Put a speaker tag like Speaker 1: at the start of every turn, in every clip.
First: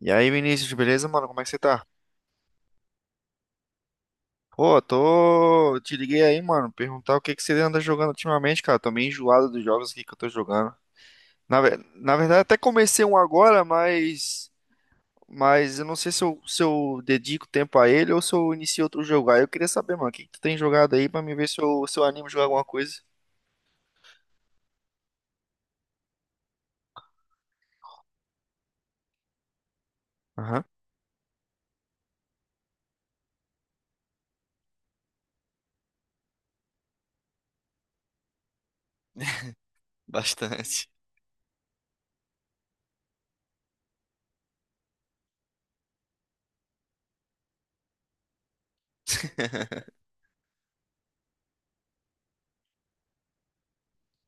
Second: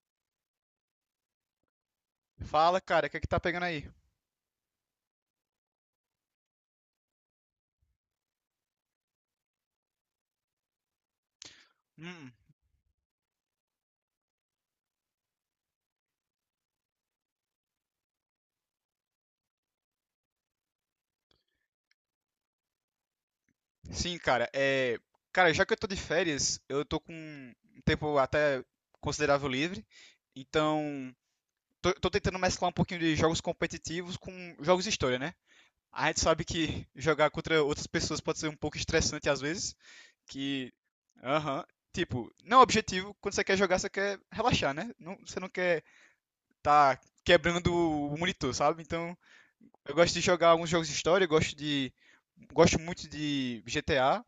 Speaker 1: E aí, Vinícius, beleza, mano? Como é que você tá?
Speaker 2: Fala, cara, o que é que tá pegando aí?
Speaker 1: Pô, tô. Te liguei aí, mano, perguntar o que que você anda jogando ultimamente, cara. Tô meio enjoado dos jogos aqui que eu tô jogando. Na
Speaker 2: Hum,
Speaker 1: verdade, até comecei um agora, mas. Mas eu não sei se eu, se eu dedico tempo a ele ou se eu inicio outro jogo. Aí eu queria saber, mano, o que que tu tem jogado aí pra me ver se eu, se eu animo a jogar alguma coisa.
Speaker 2: sim, cara, é. Cara, já que eu tô de férias, eu tô com um tempo até considerável livre,
Speaker 1: Aham.
Speaker 2: então tô tentando mesclar um pouquinho de jogos competitivos com jogos de história, né? A gente sabe que jogar contra outras pessoas pode ser um pouco estressante às vezes, que.
Speaker 1: Bastante.
Speaker 2: Aham. Tipo, não é um objetivo, quando você quer jogar, você quer relaxar, né? Não, você não quer tá quebrando o monitor, sabe? Então. Eu gosto de jogar alguns jogos de história, eu gosto de. Gosto muito de GTA,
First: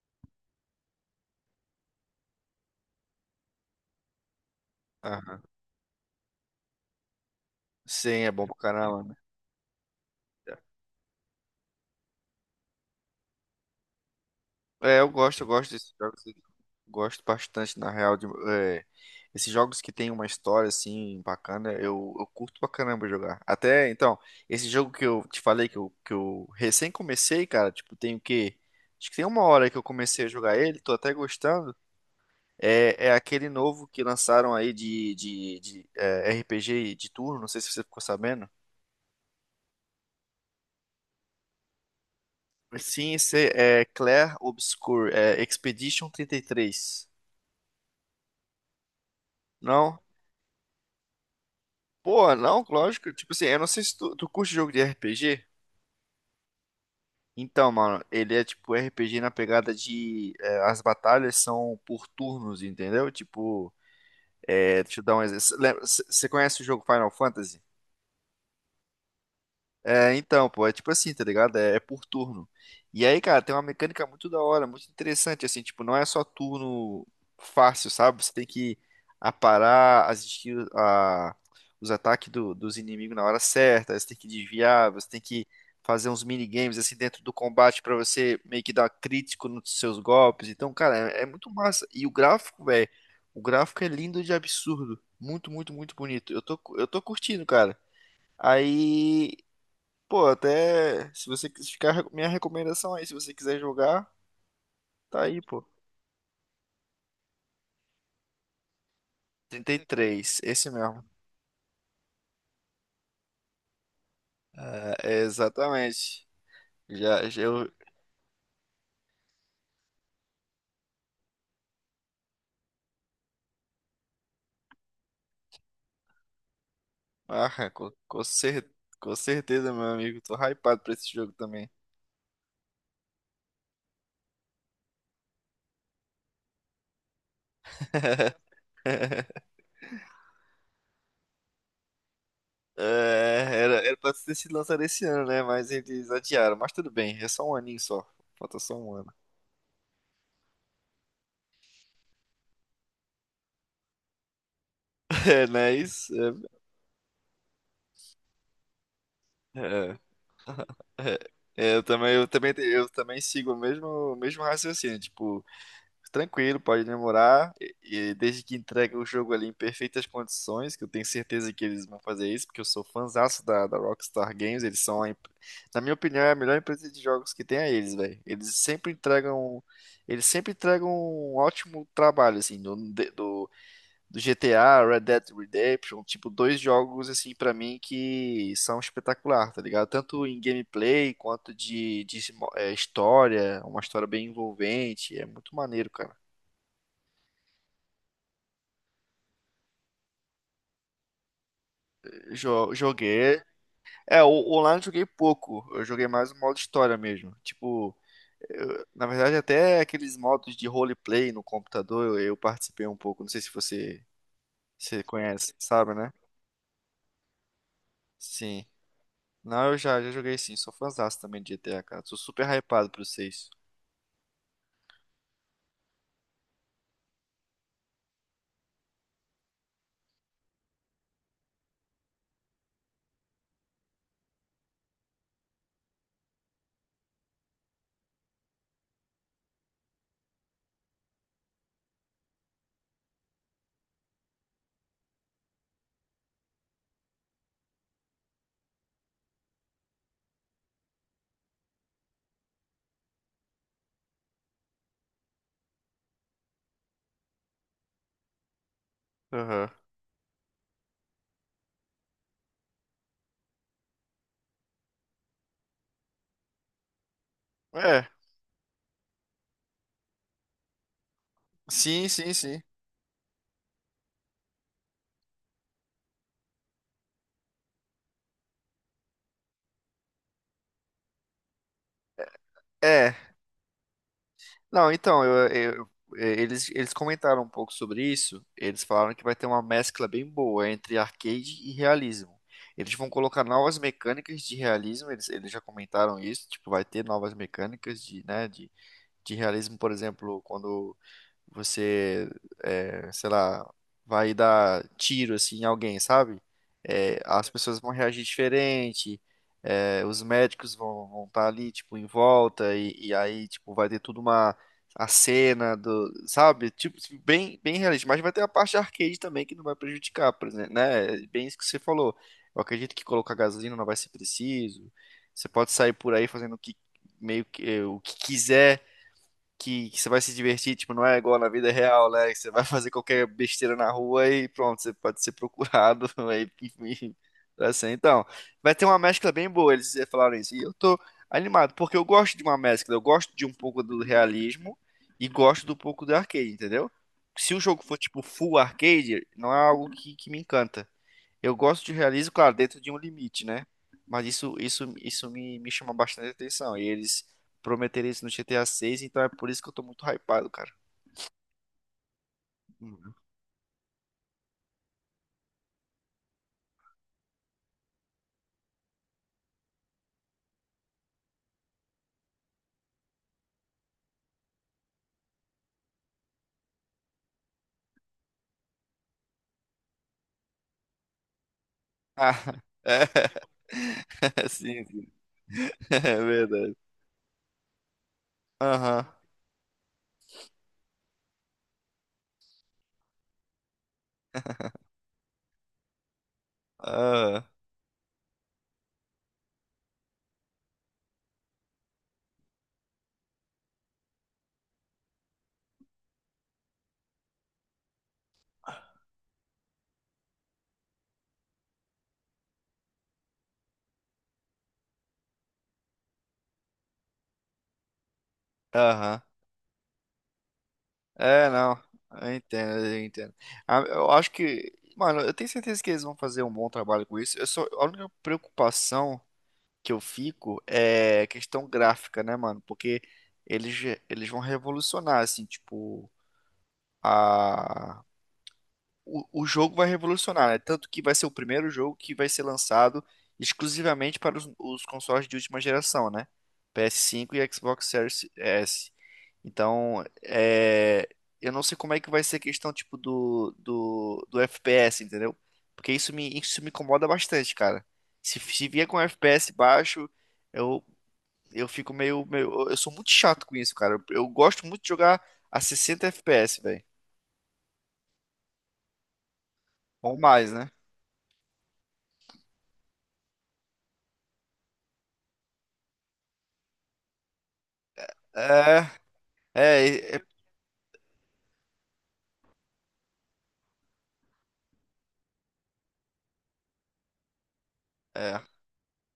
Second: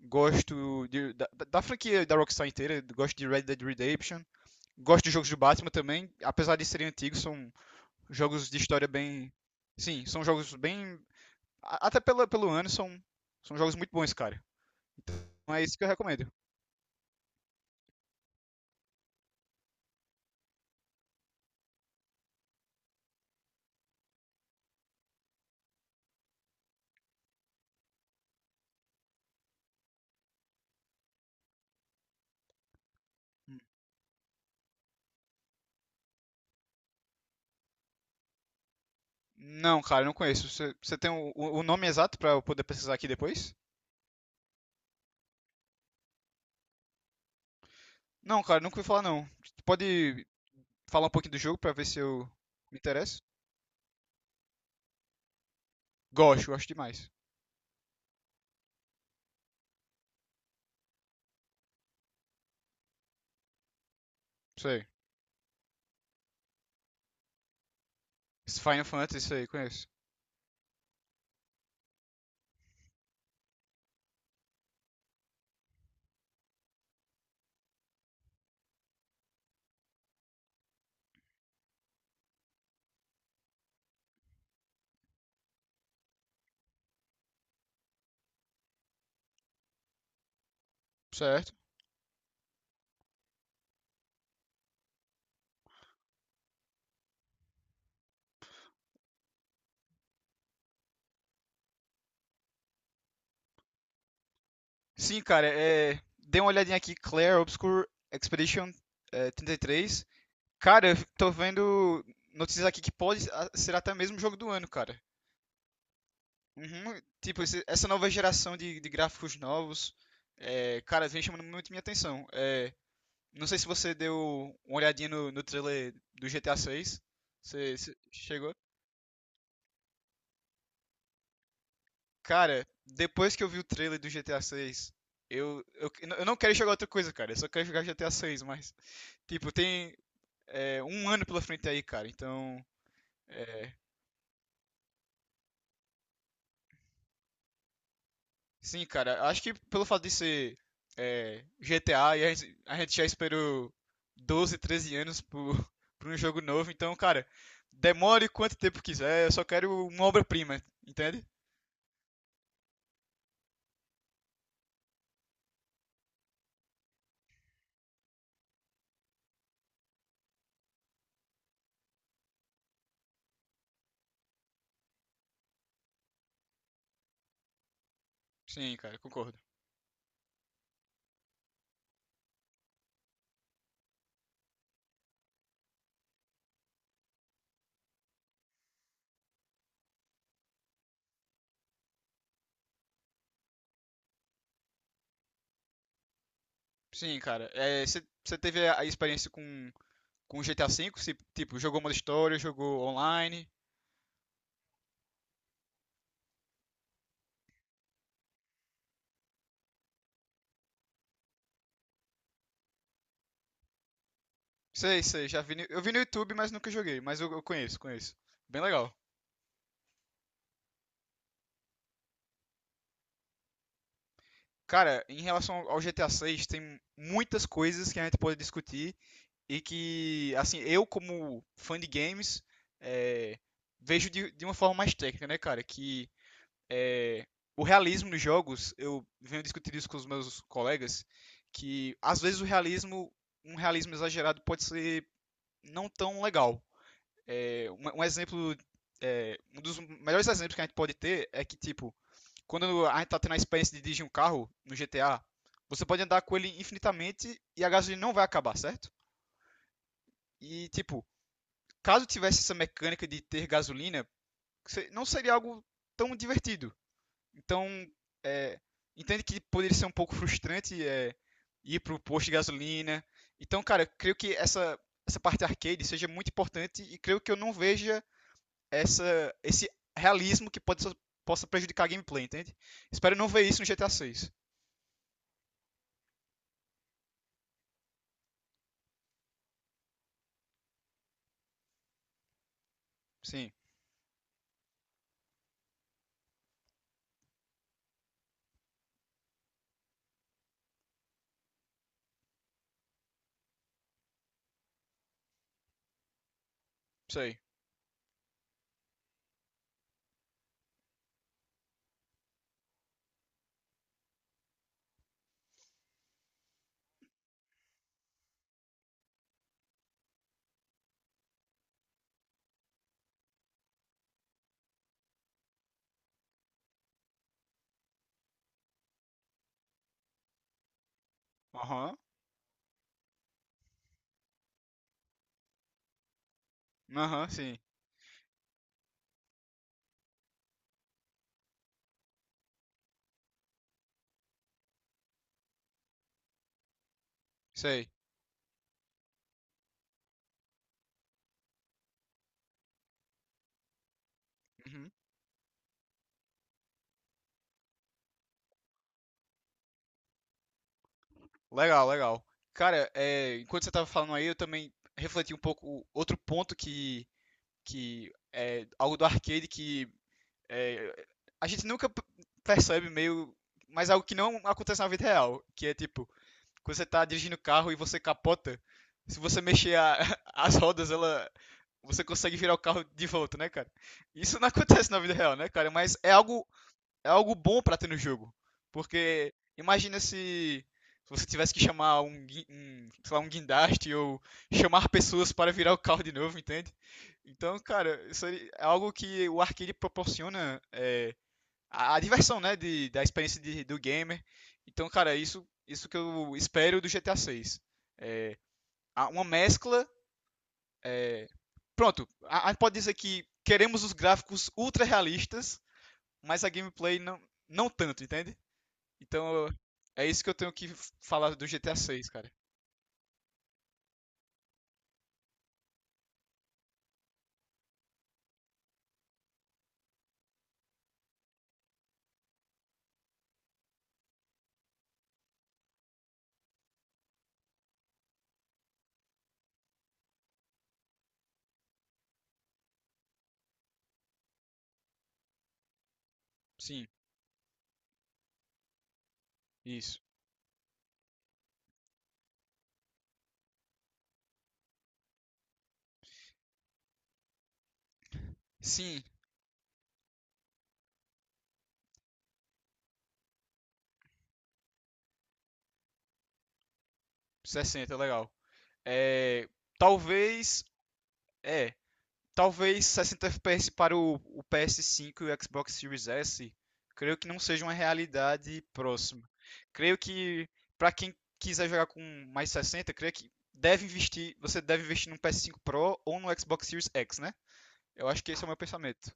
Speaker 2: gosto da franquia da Rockstar inteira, gosto de Red Dead Redemption, gosto de jogos do
Speaker 1: Aham.
Speaker 2: Batman também, apesar de serem antigos, são
Speaker 1: Sim, é bom
Speaker 2: jogos
Speaker 1: pra
Speaker 2: de história
Speaker 1: caramba, né?
Speaker 2: bem. Sim, são jogos bem. Até pela, pelo ano, são jogos muito bons, cara.
Speaker 1: Eu
Speaker 2: Não é
Speaker 1: gosto
Speaker 2: isso que eu
Speaker 1: desses jogos.
Speaker 2: recomendo.
Speaker 1: Eu Gosto bastante, na real, de esses jogos que tem uma história assim bacana, eu curto pra caramba jogar. Até então, esse jogo que eu te falei que eu recém comecei, cara, tipo, tem o quê? Acho que tem uma hora que eu comecei a jogar ele, tô até gostando. É, é aquele novo que lançaram aí de RPG de turno, não sei se você ficou sabendo.
Speaker 2: Não, cara, não conheço. Você tem o, o nome exato pra eu poder pesquisar aqui
Speaker 1: Sim, esse
Speaker 2: depois?
Speaker 1: é Clair Obscur, é Expedition 33.
Speaker 2: Não, cara, nunca ouvi falar não.
Speaker 1: Não?
Speaker 2: Pode falar um pouquinho do jogo pra ver se eu
Speaker 1: Pô, não,
Speaker 2: me
Speaker 1: lógico.
Speaker 2: interesso?
Speaker 1: Tipo assim, eu não sei se tu, tu curte jogo de RPG.
Speaker 2: Gosto, gosto demais.
Speaker 1: Então, mano, ele é tipo RPG na pegada de. As batalhas são por turnos, entendeu?
Speaker 2: Sei.
Speaker 1: Deixa eu dar um exemplo. Você conhece o jogo Final Fantasy?
Speaker 2: Esse Final Fantasy, isso aí, conheço.
Speaker 1: É tipo assim, tá ligado? É por turno. E aí, cara, tem uma mecânica muito da hora, muito interessante, assim, tipo, não é só turno fácil, sabe? Você tem que aparar as skills, os ataques dos inimigos na hora certa, você tem que desviar, você tem que fazer uns minigames, assim, dentro do combate pra você meio que dar crítico nos seus golpes. Então, cara, é muito
Speaker 2: Certo.
Speaker 1: massa. E o gráfico, velho, o gráfico é lindo de absurdo. Muito, muito, muito bonito. Eu tô curtindo, cara. Aí Até se você quis ficar, minha recomendação aí, se você quiser jogar, tá
Speaker 2: Sim,
Speaker 1: aí,
Speaker 2: cara,
Speaker 1: pô.
Speaker 2: dei uma olhadinha aqui, Claire Obscure Expedition
Speaker 1: trinta e
Speaker 2: 33.
Speaker 1: três esse
Speaker 2: Cara, eu
Speaker 1: mesmo.
Speaker 2: tô vendo notícias aqui que pode ser até mesmo o jogo do ano,
Speaker 1: É,
Speaker 2: cara.
Speaker 1: é exatamente.
Speaker 2: Uhum,
Speaker 1: Já, já
Speaker 2: tipo, esse-
Speaker 1: eu.
Speaker 2: essa nova geração de gráficos novos, cara, vem chamando muito minha atenção. É, não sei se você deu uma olhadinha no, no trailer do GTA 6.
Speaker 1: Ah,
Speaker 2: Você,
Speaker 1: com,
Speaker 2: você
Speaker 1: com,
Speaker 2: chegou?
Speaker 1: cer- com certeza, meu amigo. Tô hypado pra esse jogo também.
Speaker 2: Cara, depois que eu vi o trailer do GTA 6, eu, eu, eu não quero jogar outra coisa, cara. Eu só quero jogar GTA 6, mas. Tipo, tem um ano pela frente aí, cara. Então.
Speaker 1: É,
Speaker 2: é,
Speaker 1: era, era pra ter sido lançado esse ano, né? Mas eles adiaram. Mas tudo bem, é só um aninho só. Falta só
Speaker 2: sim,
Speaker 1: um ano.
Speaker 2: cara. Acho que pelo fato de ser GTA, e a gente já esperou 12, 13 anos
Speaker 1: É,
Speaker 2: por,
Speaker 1: não é
Speaker 2: por
Speaker 1: isso?
Speaker 2: um jogo novo. Então, cara, demore quanto tempo quiser. Eu só
Speaker 1: É,
Speaker 2: quero uma obra-prima,
Speaker 1: é, é.
Speaker 2: entende?
Speaker 1: É, eu também, eu também sigo o mesmo raciocínio. Tipo. Tranquilo, pode demorar. E desde que entregue o jogo ali em perfeitas condições, que eu tenho certeza que eles vão fazer isso, porque eu sou fãzaço da, da Rockstar Games, eles são, a, empre- na minha opinião, é a melhor empresa de jogos que tem a eles, velho.
Speaker 2: Sim, cara, concordo.
Speaker 1: Eles sempre entregam um ótimo trabalho, assim, do do GTA, Red Dead Redemption, tipo, dois jogos, assim, pra mim que são espetacular, tá ligado? Tanto em gameplay quanto de história, uma história bem envolvente, é muito maneiro, cara.
Speaker 2: Sim, cara. Você teve a experiência com GTA V? Se, tipo, jogou modo história, jogou
Speaker 1: Joguei.
Speaker 2: online?
Speaker 1: É, o online eu joguei pouco. Eu joguei mais o modo história mesmo. Tipo, na verdade, até aqueles modos de roleplay no computador eu participei um pouco. Não sei se você, você
Speaker 2: Sei, sei, já vi.
Speaker 1: conhece,
Speaker 2: Eu vi
Speaker 1: sabe,
Speaker 2: no
Speaker 1: né?
Speaker 2: YouTube, mas nunca joguei. Mas eu conheço, conheço. Bem
Speaker 1: Sim.
Speaker 2: legal.
Speaker 1: Não, já joguei sim. Sou fãzaço também de GTA, cara. Sou super hypado pro 6.
Speaker 2: Cara, em relação ao GTA 6, tem muitas coisas que a gente pode discutir e que, assim, eu como fã de games, eh, vejo de uma forma mais técnica, né, cara? Que eh, o realismo nos jogos, eu venho discutindo isso com os meus colegas, que às vezes o realismo, um realismo exagerado pode ser não tão legal. É, um exemplo, um dos melhores exemplos que a gente pode ter é que, tipo, quando a gente tá tendo a experiência de dirigir um carro no GTA, você pode andar com ele infinitamente e a gasolina não vai acabar, certo?
Speaker 1: Aham.
Speaker 2: E, tipo, caso tivesse essa mecânica de ter gasolina, não seria algo tão divertido. Então,
Speaker 1: É,
Speaker 2: é, entende que poderia ser um pouco frustrante ir pro
Speaker 1: sim,
Speaker 2: posto de
Speaker 1: sim, sim.
Speaker 2: gasolina. Então, cara, eu creio que essa parte arcade seja muito importante e creio que eu não veja esse realismo que possa prejudicar a gameplay, entende?
Speaker 1: É,
Speaker 2: Espero não ver isso no GTA 6.
Speaker 1: não, então, eles comentaram um pouco sobre isso. Eles falaram que vai ter uma mescla bem boa entre arcade e realismo. Eles vão colocar
Speaker 2: Sim,
Speaker 1: novas mecânicas de realismo, eles já comentaram isso, tipo, vai ter novas mecânicas de realismo, por exemplo, quando você, sei lá, vai dar tiro assim em alguém, sabe?
Speaker 2: sei.
Speaker 1: As pessoas vão reagir diferente, os médicos vão estar ali, tipo, em volta, e aí, tipo, vai ter tudo uma a cena do, sabe? Tipo, bem, bem realista, mas vai ter a parte arcade também que não vai prejudicar, por exemplo, né? É bem isso que você falou. Eu acredito que colocar gasolina não vai ser preciso. Você pode sair por aí fazendo o que meio que o que quiser que você vai se divertir, tipo, não é igual na vida
Speaker 2: Aham,
Speaker 1: real, né? Que você vai fazer qualquer besteira na rua e pronto, você pode ser procurado, aí, enfim,
Speaker 2: aham, sim,
Speaker 1: assim. Então, vai ter uma mescla bem boa, eles falaram isso. E eu tô animado, porque eu gosto de uma mescla, eu gosto de um pouco do realismo e gosto do pouco do arcade, entendeu? Se o jogo
Speaker 2: sei.
Speaker 1: for, tipo, full arcade, não é algo que me encanta. Eu gosto de realismo, claro, dentro de um limite, né? Mas
Speaker 2: Uhum.
Speaker 1: isso me, me chama bastante atenção. E eles prometeram isso no GTA 6, então é por isso que eu tô muito hypado, cara.
Speaker 2: Legal, legal. Cara,
Speaker 1: Uhum.
Speaker 2: enquanto você tava falando aí, eu também refleti um pouco outro ponto que é algo do arcade que é, a gente nunca percebe meio, mas algo que não acontece na vida real, que é tipo, quando você tá dirigindo o carro e você capota, se você mexer as rodas, ela você consegue
Speaker 1: Ah,
Speaker 2: virar o carro
Speaker 1: é.
Speaker 2: de volta, né, cara? Isso não
Speaker 1: Sim,
Speaker 2: acontece na
Speaker 1: sim.
Speaker 2: vida real, né, cara? Mas
Speaker 1: É
Speaker 2: é algo
Speaker 1: verdade.
Speaker 2: é algo bom pra ter no jogo,
Speaker 1: Aham.
Speaker 2: porque imagina se você tivesse que chamar um, um, sei lá, um guindaste ou chamar pessoas para virar o carro de novo, entende?
Speaker 1: Aham.
Speaker 2: Então, cara, isso aí é algo que o arcade proporciona a diversão, né, da experiência do gamer. Então, cara, isso que eu espero do GTA 6. Uma mescla. é, Pronto, a gente pode dizer que queremos os gráficos ultra realistas, mas a gameplay não, não tanto, entende?
Speaker 1: Aham.
Speaker 2: Então, é isso que eu tenho que falar do
Speaker 1: É,
Speaker 2: GTA
Speaker 1: não.
Speaker 2: 6, cara.
Speaker 1: Eu entendo, eu entendo. Ah, eu acho que, mano, eu tenho certeza que eles vão fazer um bom trabalho com isso. Eu só, a única preocupação que eu fico é questão gráfica, né, mano? Porque eles, eles vão revolucionar, assim, tipo, a... o jogo vai revolucionar, né? Tanto que vai ser o primeiro jogo que vai ser lançado exclusivamente para os consoles de última geração, né?
Speaker 2: Sim,
Speaker 1: PS5 e Xbox Series S.
Speaker 2: isso.
Speaker 1: Então, é... eu não sei como é que vai ser a questão, tipo, do FPS, entendeu? Porque isso me incomoda bastante, cara. Se vier com
Speaker 2: Sim,
Speaker 1: FPS baixo, eu, eu fico meio, meio. Eu sou muito chato com isso, cara. Eu gosto muito de jogar a 60 FPS, velho.
Speaker 2: 60, legal. É,
Speaker 1: Ou mais,
Speaker 2: talvez.
Speaker 1: né?
Speaker 2: É, Talvez 60 FPS para o PS5 e o Xbox Series S, creio que não seja uma realidade
Speaker 1: É,
Speaker 2: próxima. Creio
Speaker 1: é, é,
Speaker 2: que para quem quiser jogar com mais 60, creio que deve investir, você deve investir no PS5 Pro ou no Xbox Series X, né? Eu acho que
Speaker 1: é.
Speaker 2: esse é o meu pensamento.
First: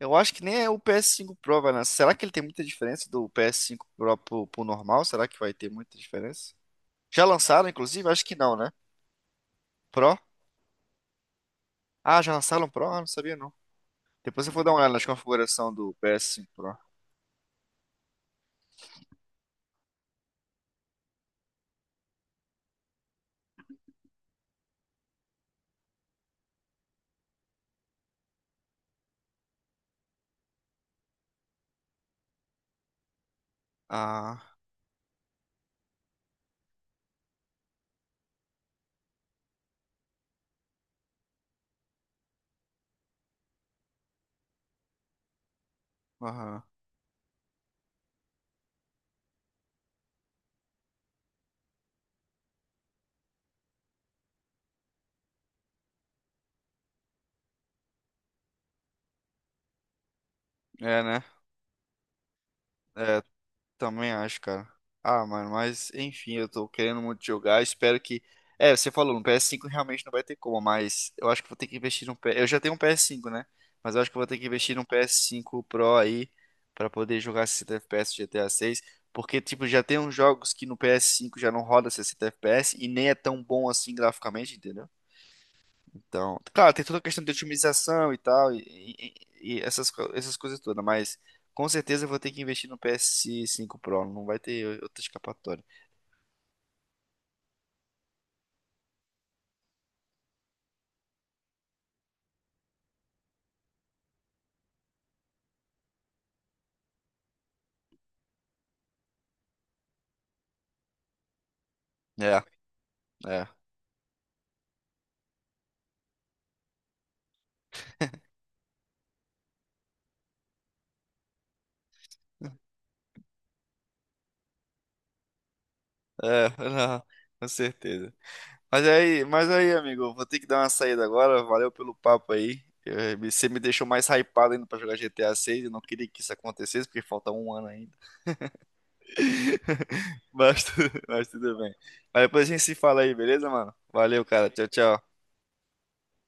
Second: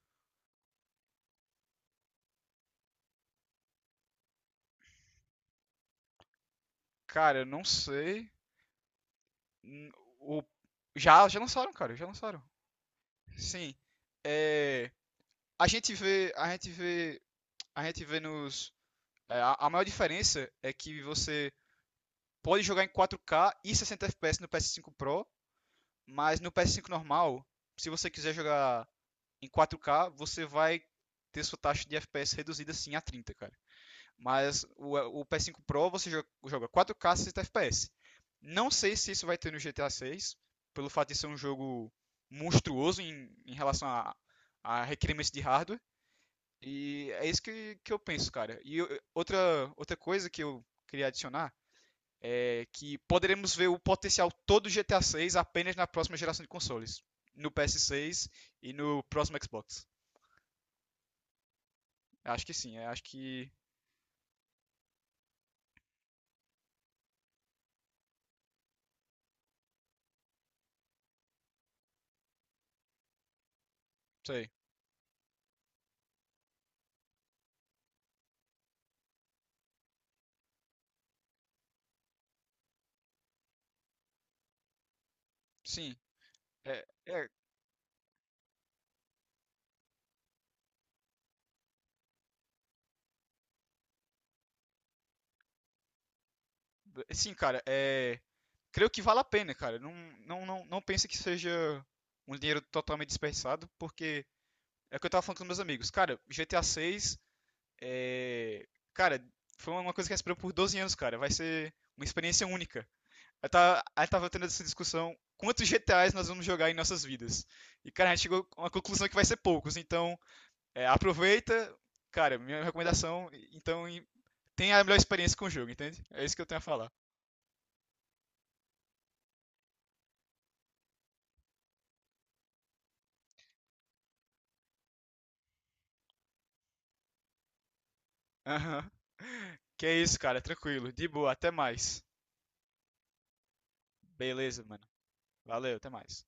Speaker 1: Eu acho que nem é o ps cinco Pro, vai lançar. Será que ele tem muita diferença do ps cinco Pro pro normal? Será que vai ter muita diferença? Já
Speaker 2: Cara, eu não
Speaker 1: lançaram, inclusive? Acho
Speaker 2: sei.
Speaker 1: que não, né? Pro?
Speaker 2: O... já lançaram, cara, já
Speaker 1: Ah, já
Speaker 2: lançaram.
Speaker 1: lançaram o Pro? Ah, não sabia não.
Speaker 2: Sim.
Speaker 1: Depois eu vou dar uma
Speaker 2: É,
Speaker 1: olhada nas
Speaker 2: A
Speaker 1: configurações
Speaker 2: gente
Speaker 1: do ps
Speaker 2: vê, a
Speaker 1: cinco
Speaker 2: gente
Speaker 1: Pro.
Speaker 2: vê, a gente vê a maior diferença é que você pode jogar em 4K e 60 FPS no PS5 Pro, mas no PS5 normal, se você quiser jogar em 4K, você vai ter sua taxa de FPS reduzida sim a 30, cara.
Speaker 1: Ah,
Speaker 2: Mas o PS5 Pro você joga 4K 60 FPS. Não sei se isso vai ter no GTA 6, pelo fato de ser um jogo monstruoso em relação a requerimentos de hardware.
Speaker 1: aham.
Speaker 2: E é isso que eu penso, cara. E outra coisa que eu queria adicionar que poderemos ver o potencial todo do GTA 6 apenas na próxima geração de consoles, no PS6 e no próximo Xbox.
Speaker 1: É, né?
Speaker 2: Acho que sim,
Speaker 1: É, também acho, cara. Ah, mano, mas enfim, eu tô querendo muito jogar. Espero que. É, você falou, no PS5 realmente não vai ter como, mas eu acho que vou ter que investir num PS. Eu já tenho um PS5, né? Mas eu acho que eu vou ter que
Speaker 2: sei,
Speaker 1: investir num PS5 Pro aí pra poder jogar 60 FPS GTA 6. Porque, tipo, já tem uns jogos que no PS5 já não roda 60 FPS e nem é tão bom assim graficamente, entendeu?
Speaker 2: sim,
Speaker 1: Então, claro, tem
Speaker 2: é,
Speaker 1: toda a questão
Speaker 2: é,
Speaker 1: de otimização e tal, e, e essas, essas coisas todas, mas com certeza eu vou ter que investir no PS5 Pro, não vai ter outra escapatória.
Speaker 2: sim, cara, creio que vale a pena, cara. Não, não, não, não pense que seja um dinheiro totalmente desperdiçado, porque é o que eu tava falando com meus amigos. Cara, GTA 6 é. Cara, foi uma coisa que a gente esperou por 12 anos, cara. Vai ser uma
Speaker 1: É,
Speaker 2: experiência única.
Speaker 1: é,
Speaker 2: Aí tava tendo essa discussão, quantos GTAs nós vamos jogar em nossas vidas? E, cara, a gente chegou a uma conclusão que vai ser poucos. Então, aproveita. Cara, minha recomendação, então, tenha a melhor experiência com o jogo, entende? É isso que eu
Speaker 1: é,
Speaker 2: tenho a falar.
Speaker 1: não, com certeza. Mas é aí, amigo, eu vou ter que dar uma saída agora, valeu pelo papo aí. Eh, você me deixou mais hypado ainda pra jogar GTA 6, eu não queria que isso acontecesse, porque falta um ano ainda.
Speaker 2: Aham. Que é isso, cara.
Speaker 1: Mas, tu-
Speaker 2: Tranquilo. De
Speaker 1: mas
Speaker 2: boa. Até
Speaker 1: tudo bem.
Speaker 2: mais.
Speaker 1: Mas depois a gente se fala aí, beleza, mano? Valeu, cara.
Speaker 2: Beleza,
Speaker 1: Tchau,
Speaker 2: mano.
Speaker 1: tchau.
Speaker 2: Valeu. Até mais.